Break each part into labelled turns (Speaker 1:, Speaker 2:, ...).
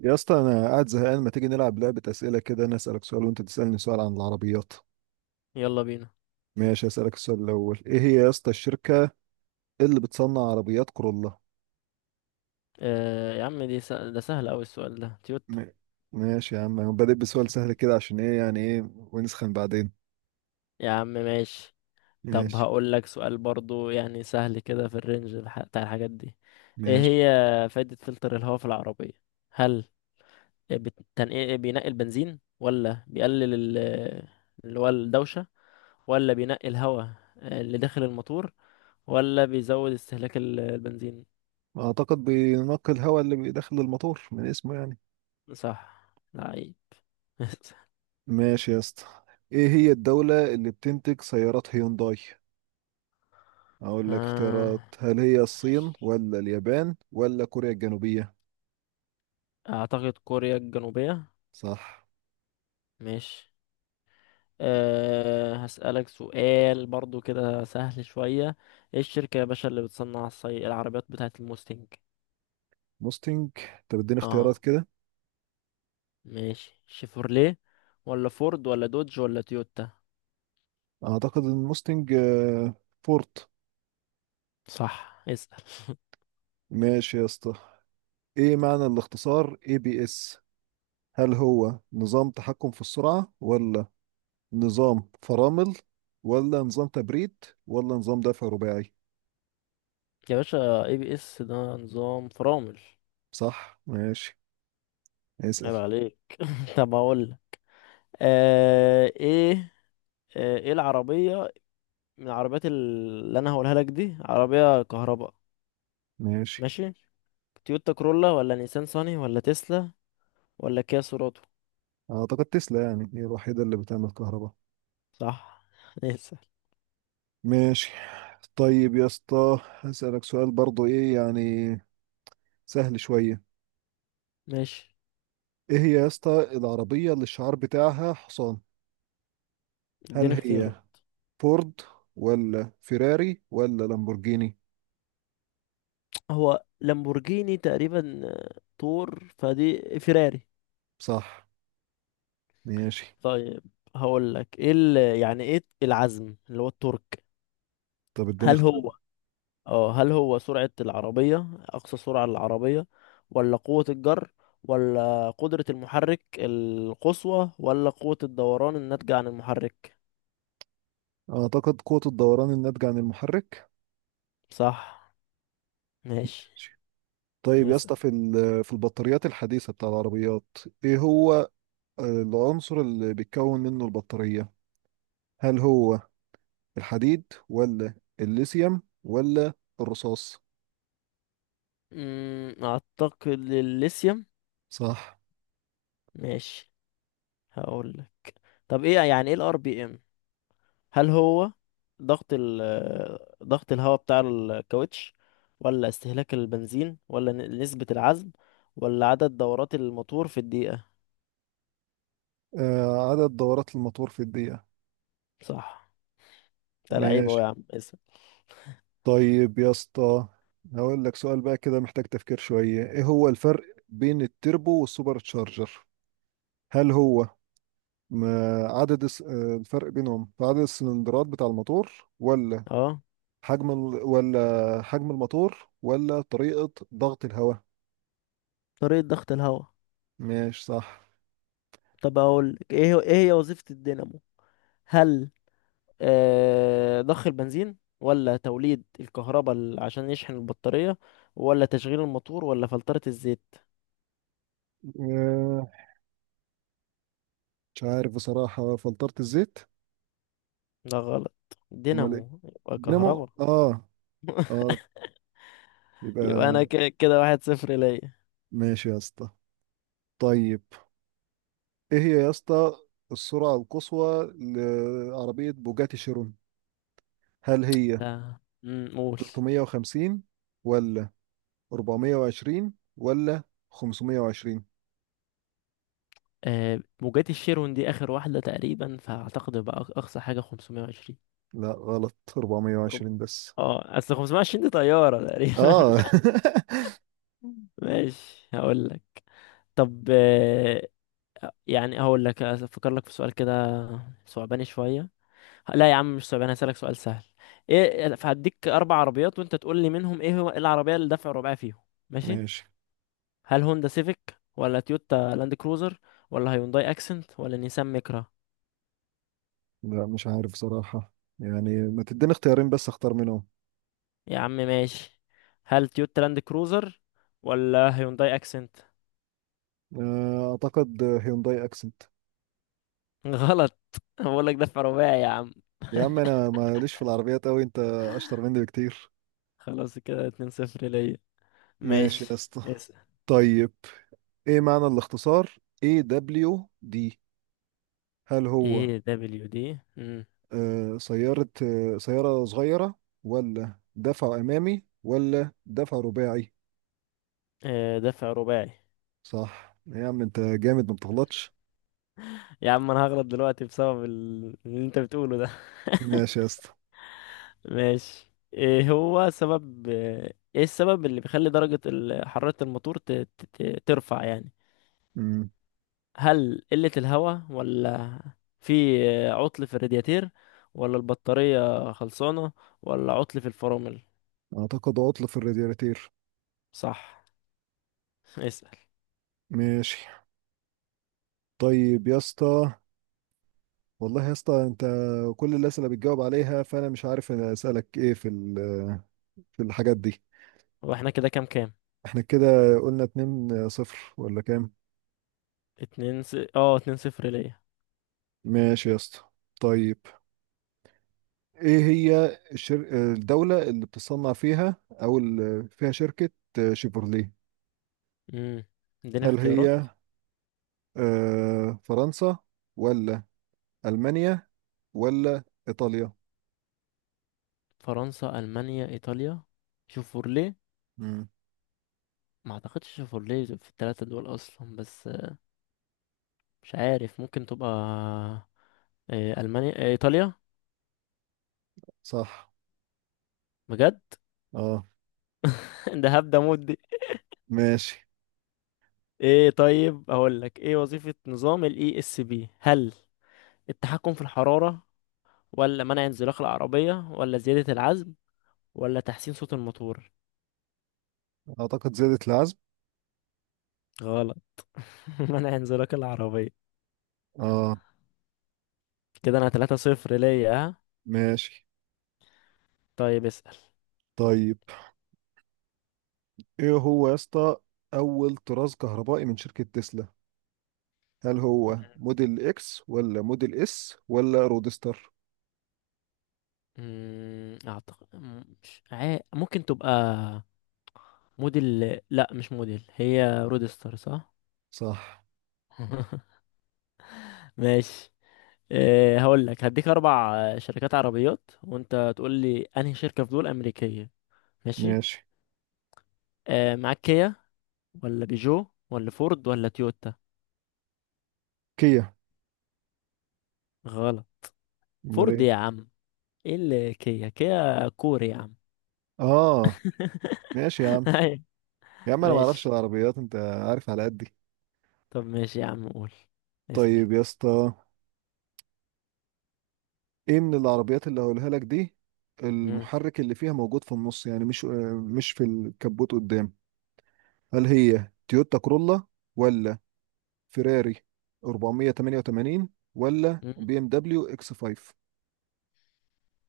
Speaker 1: يا اسطى انا قاعد زهقان، ما تيجي نلعب لعبة أسئلة كده؟ انا أسألك سؤال وانت تسألني سؤال عن العربيات.
Speaker 2: يلا بينا.
Speaker 1: ماشي، أسألك السؤال الأول. ايه هي يا اسطى الشركة اللي بتصنع عربيات كورولا؟
Speaker 2: آه يا عم، ده سهل أوي السؤال ده، تويوتا.
Speaker 1: م- ماشي يا عم، أنا بادئ بسؤال سهل كده عشان ايه يعني، ايه ونسخن بعدين.
Speaker 2: يا عم ماشي. طب
Speaker 1: ماشي.
Speaker 2: هقول لك سؤال برضو يعني سهل كده، في الرينج بتاع الحاجات دي. ايه
Speaker 1: ماشي،
Speaker 2: هي فايدة فلتر الهواء في العربية؟ هل بينقي البنزين، ولا بيقلل اللي هو الدوشة، ولا بينقي الهواء، اللي داخل الموتور، ولا بيزود استهلاك البنزين؟
Speaker 1: اعتقد بينقي الهواء اللي بيدخل الموتور من اسمه يعني.
Speaker 2: صح، لعيب.
Speaker 1: ماشي يا اسطى. ايه هي الدولة اللي بتنتج سيارات هيونداي؟ اقول لك اختيارات،
Speaker 2: آه،
Speaker 1: هل هي الصين
Speaker 2: ماشي.
Speaker 1: ولا اليابان ولا كوريا الجنوبية؟
Speaker 2: اعتقد كوريا الجنوبية.
Speaker 1: صح.
Speaker 2: ماشي. هسألك سؤال برضو كده سهل شوية. ايه الشركة يا باشا اللي بتصنع العربيات بتاعة الموستنج؟
Speaker 1: موستنج؟ طب اديني اختيارات
Speaker 2: اه،
Speaker 1: كده.
Speaker 2: ماشي. شيفورليه ولا فورد ولا دوج ولا تويوتا؟
Speaker 1: اعتقد ان موستنج فورت.
Speaker 2: صح، اسأل.
Speaker 1: ماشي يا اسطى. ايه معنى الاختصار اي بي اس؟ هل هو نظام تحكم في السرعة ولا نظام فرامل ولا نظام تبريد ولا نظام دفع رباعي؟
Speaker 2: يا باشا، ABS ده نظام فرامل.
Speaker 1: صح ماشي، اسأل.
Speaker 2: عيب عليك. طب اقول لك. أه ايه آه، ايه العربية من العربيات اللي انا هقولها لك دي عربية كهرباء؟
Speaker 1: ماشي،
Speaker 2: ماشي. تويوتا كرولا ولا نيسان صاني ولا تسلا ولا كيا سوراتو؟
Speaker 1: اعتقد تسلا يعني هي الوحيدة اللي بتعمل كهرباء.
Speaker 2: صح، اسأل.
Speaker 1: ماشي. طيب يا اسطى هسألك سؤال برضو ايه يعني، سهل شوية.
Speaker 2: ماشي،
Speaker 1: ايه هي يا اسطى العربية اللي الشعار بتاعها حصان؟ هل
Speaker 2: اديني اختيارات.
Speaker 1: هي فورد ولا فيراري ولا لامبورجيني؟
Speaker 2: هو لامبورجيني تقريبا، طور فدي فيراري.
Speaker 1: صح ماشي.
Speaker 2: طيب، هقول لك يعني ايه العزم اللي هو التورك؟
Speaker 1: طب اديني
Speaker 2: هل
Speaker 1: اختيار.
Speaker 2: هو اه هل هو سرعة العربية اقصى سرعة للعربية، ولا قوة الجر، ولا قدرة المحرك القصوى، ولا قوة الدوران الناتجة عن المحرك؟
Speaker 1: اعتقد قوة الدوران الناتجة عن المحرك.
Speaker 2: صح. ماشي،
Speaker 1: ماشي. طيب يا
Speaker 2: اسأل.
Speaker 1: اسطى، في البطاريات الحديثة بتاع العربيات، ايه هو العنصر اللي بيتكون منه البطارية؟ هل هو الحديد ولا الليثيوم ولا الرصاص؟
Speaker 2: اعتقد الليثيوم.
Speaker 1: صح.
Speaker 2: ماشي. هقول طب، يعني ايه الRPM؟ هل هو ضغط ال ضغط الهواء بتاع الكاوتش، ولا استهلاك البنزين، ولا نسبة العزم، ولا عدد دورات الموتور في الدقيقة؟
Speaker 1: آه، عدد دورات الموتور في الدقيقة.
Speaker 2: صح، انت لعيب اهو
Speaker 1: ماشي.
Speaker 2: يا عم. اسم.
Speaker 1: طيب يا اسطى هقول لك سؤال بقى كده محتاج تفكير شوية. ايه هو الفرق بين التربو والسوبر تشارجر؟ هل هو م- عدد الس- آه، الفرق بينهم في عدد السلندرات بتاع الموتور، ولا
Speaker 2: اه
Speaker 1: ولا حجم الموتور، ولا طريقة ضغط الهواء؟
Speaker 2: طريقة ضغط الهواء.
Speaker 1: ماشي صح.
Speaker 2: طب اقول لك ايه هي وظيفة الدينامو؟ هل ضخ البنزين، ولا توليد الكهرباء عشان يشحن البطارية، ولا تشغيل الموتور، ولا فلترة الزيت؟
Speaker 1: آه، مش عارف بصراحة، فلترة الزيت.
Speaker 2: ده غلط،
Speaker 1: امال ايه؟
Speaker 2: دينامو يبقى
Speaker 1: دينامو.
Speaker 2: كهرباء.
Speaker 1: اه اه
Speaker 2: يبقى
Speaker 1: يبقى.
Speaker 2: انا كده 1-0 ليا.
Speaker 1: ماشي يا اسطى طيب. ايه هي يا اسطى السرعة القصوى لعربية بوجاتي شيرون؟ هل هي
Speaker 2: لا، قول.
Speaker 1: 350 ولا 420 ولا 520؟
Speaker 2: آه، موجات الشيرون دي اخر واحده تقريبا، فاعتقد بقى اقصى حاجه 520.
Speaker 1: لا غلط،
Speaker 2: أوروبا.
Speaker 1: 420 بس.
Speaker 2: اه اصل 520 دي طياره تقريبا.
Speaker 1: اه.
Speaker 2: ماشي، هقول لك. طب يعني هقول لك افكر لك في سؤال كده، صعباني شويه. لا يا عم، مش صعباني، هسألك سؤال سهل. ايه، فهديك اربع عربيات وانت تقول لي منهم، ايه هو إيه العربيه اللي دفع رباعي فيهم. ماشي.
Speaker 1: ماشي.
Speaker 2: هل هوندا سيفيك، ولا تويوتا لاند كروزر، ولا هيونداي اكسنت، ولا نيسان ميكرا؟
Speaker 1: لا، مش عارف صراحة. يعني ما تديني اختيارين بس اختار منهم.
Speaker 2: يا عم ماشي. هل تويوتا لاند كروزر، ولا هيونداي اكسنت؟
Speaker 1: اعتقد هيونداي اكسنت.
Speaker 2: غلط، بقول لك دفع رباعي يا عم.
Speaker 1: يا عم انا ماليش في العربيات اوي، انت اشطر مني بكتير.
Speaker 2: خلاص، كده 2-0 ليا.
Speaker 1: ماشي
Speaker 2: ماشي،
Speaker 1: يا اسطى.
Speaker 2: اسأل.
Speaker 1: طيب ايه معنى الاختصار اي دبليو دي؟ هل هو
Speaker 2: AWD.
Speaker 1: آه، سيارة سيارة صغيرة ولا دفع أمامي ولا دفع رباعي؟
Speaker 2: آه، دفع رباعي.
Speaker 1: صح، يا عم أنت جامد ما بتغلطش.
Speaker 2: يا عم، انا هغلط دلوقتي بسبب اللي انت بتقوله ده.
Speaker 1: ماشي يا اسطى.
Speaker 2: ماشي. ايه هو سبب ايه السبب اللي بيخلي درجة حرارة الموتور ترفع يعني؟
Speaker 1: أمم،
Speaker 2: هل قلة الهواء، ولا في عطل في الرادياتير، ولا البطارية خلصانة، ولا عطل في الفرامل؟
Speaker 1: أعتقد عطل في الرادياتير.
Speaker 2: صح. اسأل.
Speaker 1: ماشي. طيب يا اسطى، والله يا اسطى أنت كل الأسئلة بتجاوب عليها، فأنا مش عارف أنا أسألك إيه في الحاجات دي.
Speaker 2: واحنا كده كام؟
Speaker 1: احنا كده قلنا 2 صفر ولا كام؟
Speaker 2: اتنين س... اه 2-0 ليا.
Speaker 1: ماشي يا اسطى. طيب ايه هي الدولة اللي بتصنع فيها او اللي فيها شركة شيفروليه؟
Speaker 2: امم اديني
Speaker 1: هل
Speaker 2: اختيارات.
Speaker 1: هي فرنسا ولا ألمانيا ولا إيطاليا؟
Speaker 2: فرنسا، المانيا، ايطاليا. شوفورلي.
Speaker 1: مم.
Speaker 2: ما اعتقدش شوفورلي في الثلاثة دول اصلا، بس مش عارف، ممكن تبقى إيه المانيا إيه ايطاليا؟
Speaker 1: صح.
Speaker 2: بجد.
Speaker 1: اه
Speaker 2: ده هبدأ مود دي.
Speaker 1: ماشي.
Speaker 2: ايه طيب، اقول لك ايه وظيفة نظام الESP؟ هل التحكم في الحرارة، ولا منع انزلاق العربية، ولا زيادة العزم، ولا تحسين صوت الموتور؟
Speaker 1: اعتقد زادت العزم.
Speaker 2: غلط. منع انزلاق العربية.
Speaker 1: اه
Speaker 2: كده انا 3 صفر ليا، ها؟
Speaker 1: ماشي.
Speaker 2: طيب، اسأل.
Speaker 1: طيب ايه هو يا اسطى اول طراز كهربائي من شركة تسلا؟ هل هو موديل اكس ولا موديل اس ولا رودستر؟
Speaker 2: اعتقد، مم، مش عا- ممكن تبقى موديل. لا مش موديل، هي رودستر، صح.
Speaker 1: صح
Speaker 2: ماشي. هقول لك، هديك اربع شركات عربيات، وانت تقول لي انهي شركة في دول امريكية. ماشي.
Speaker 1: ماشي.
Speaker 2: معاك كيا، ولا بيجو، ولا فورد، ولا تويوتا؟
Speaker 1: كيا.
Speaker 2: غلط.
Speaker 1: امال
Speaker 2: فورد
Speaker 1: ايه؟
Speaker 2: يا عم. ايه اللي كيا، كيا كوري يا عم.
Speaker 1: اه. ماشي يا عم.
Speaker 2: ايوه.
Speaker 1: يا عم انا ما اعرفش
Speaker 2: ماشي.
Speaker 1: العربيات، انت عارف على قدي.
Speaker 2: طب ماشي يا عم، قول، اسأل.
Speaker 1: طيب يا اسطى، ايه من العربيات اللي هقولها لك دي
Speaker 2: مم.
Speaker 1: المحرك اللي فيها موجود في النص، يعني مش في الكبوت قدام؟ هل هي تويوتا كرولا، ولا فيراري 488، ولا
Speaker 2: مم.
Speaker 1: بي ام دبليو اكس 5؟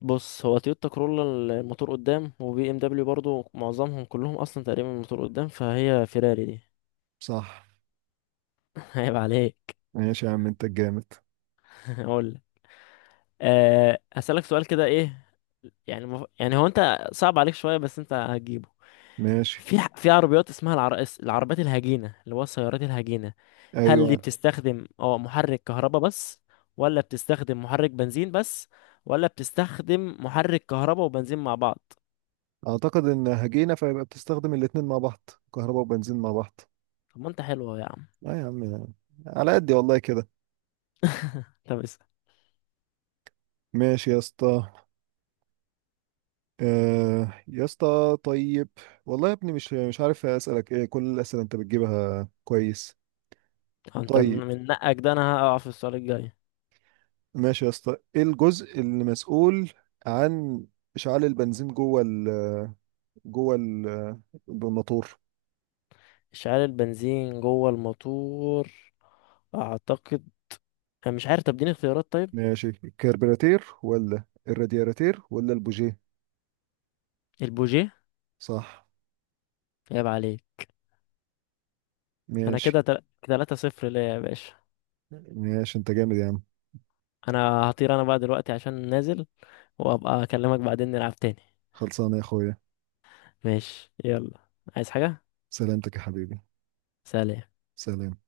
Speaker 2: بص، هو تويوتا كرولا الموتور قدام، وبي ام دبليو برضو معظمهم كلهم اصلا تقريبا الموتور قدام، فهي فيراري دي.
Speaker 1: صح
Speaker 2: عيب عليك.
Speaker 1: ماشي. يا عم انت الجامد.
Speaker 2: اقول لك. هسألك سؤال كده، ايه يعني يعني هو انت صعب عليك شوية، بس انت هتجيبه.
Speaker 1: ماشي.
Speaker 2: في عربيات اسمها العربيات الهجينة، اللي هو السيارات الهجينة. هل دي
Speaker 1: ايوه،
Speaker 2: بتستخدم محرك كهرباء بس، ولا بتستخدم محرك بنزين بس، ولا بتستخدم محرك كهرباء وبنزين مع بعض؟
Speaker 1: اعتقد ان هجينا فيبقى بتستخدم الاتنين مع بعض، كهرباء وبنزين مع بعض.
Speaker 2: طب ما انت حلو أهو يا عم.
Speaker 1: لا يا عم، على قدي والله كده.
Speaker 2: طب اسأل.
Speaker 1: ماشي يا اسطى. يا اسطى طيب، والله يا ابني مش عارف اسالك ايه، كل الاسئله انت بتجيبها كويس.
Speaker 2: طب انت
Speaker 1: طيب
Speaker 2: من نقك ده، انا هقع في السؤال الجاي.
Speaker 1: ماشي يا اسطى. ايه الجزء اللي مسؤول عن اشعال البنزين جوه ال- الموتور؟
Speaker 2: اشعال البنزين جوه الموتور. اعتقد، انا مش عارف، طب اديني اختيارات طيب.
Speaker 1: ماشي، الكربيراتير ولا الرادياتير ولا البوجيه؟
Speaker 2: البوجيه.
Speaker 1: صح
Speaker 2: عيب عليك. انا
Speaker 1: ماشي.
Speaker 2: كده 3 صفر ليا يا باشا.
Speaker 1: ماشي انت جامد يا عم.
Speaker 2: انا هطير، انا بقى دلوقتي عشان نازل، وابقى اكلمك بعدين نلعب تاني.
Speaker 1: خلصانه يا اخويا.
Speaker 2: ماشي، يلا. عايز حاجة؟
Speaker 1: سلامتك يا حبيبي.
Speaker 2: سلام.
Speaker 1: سلام.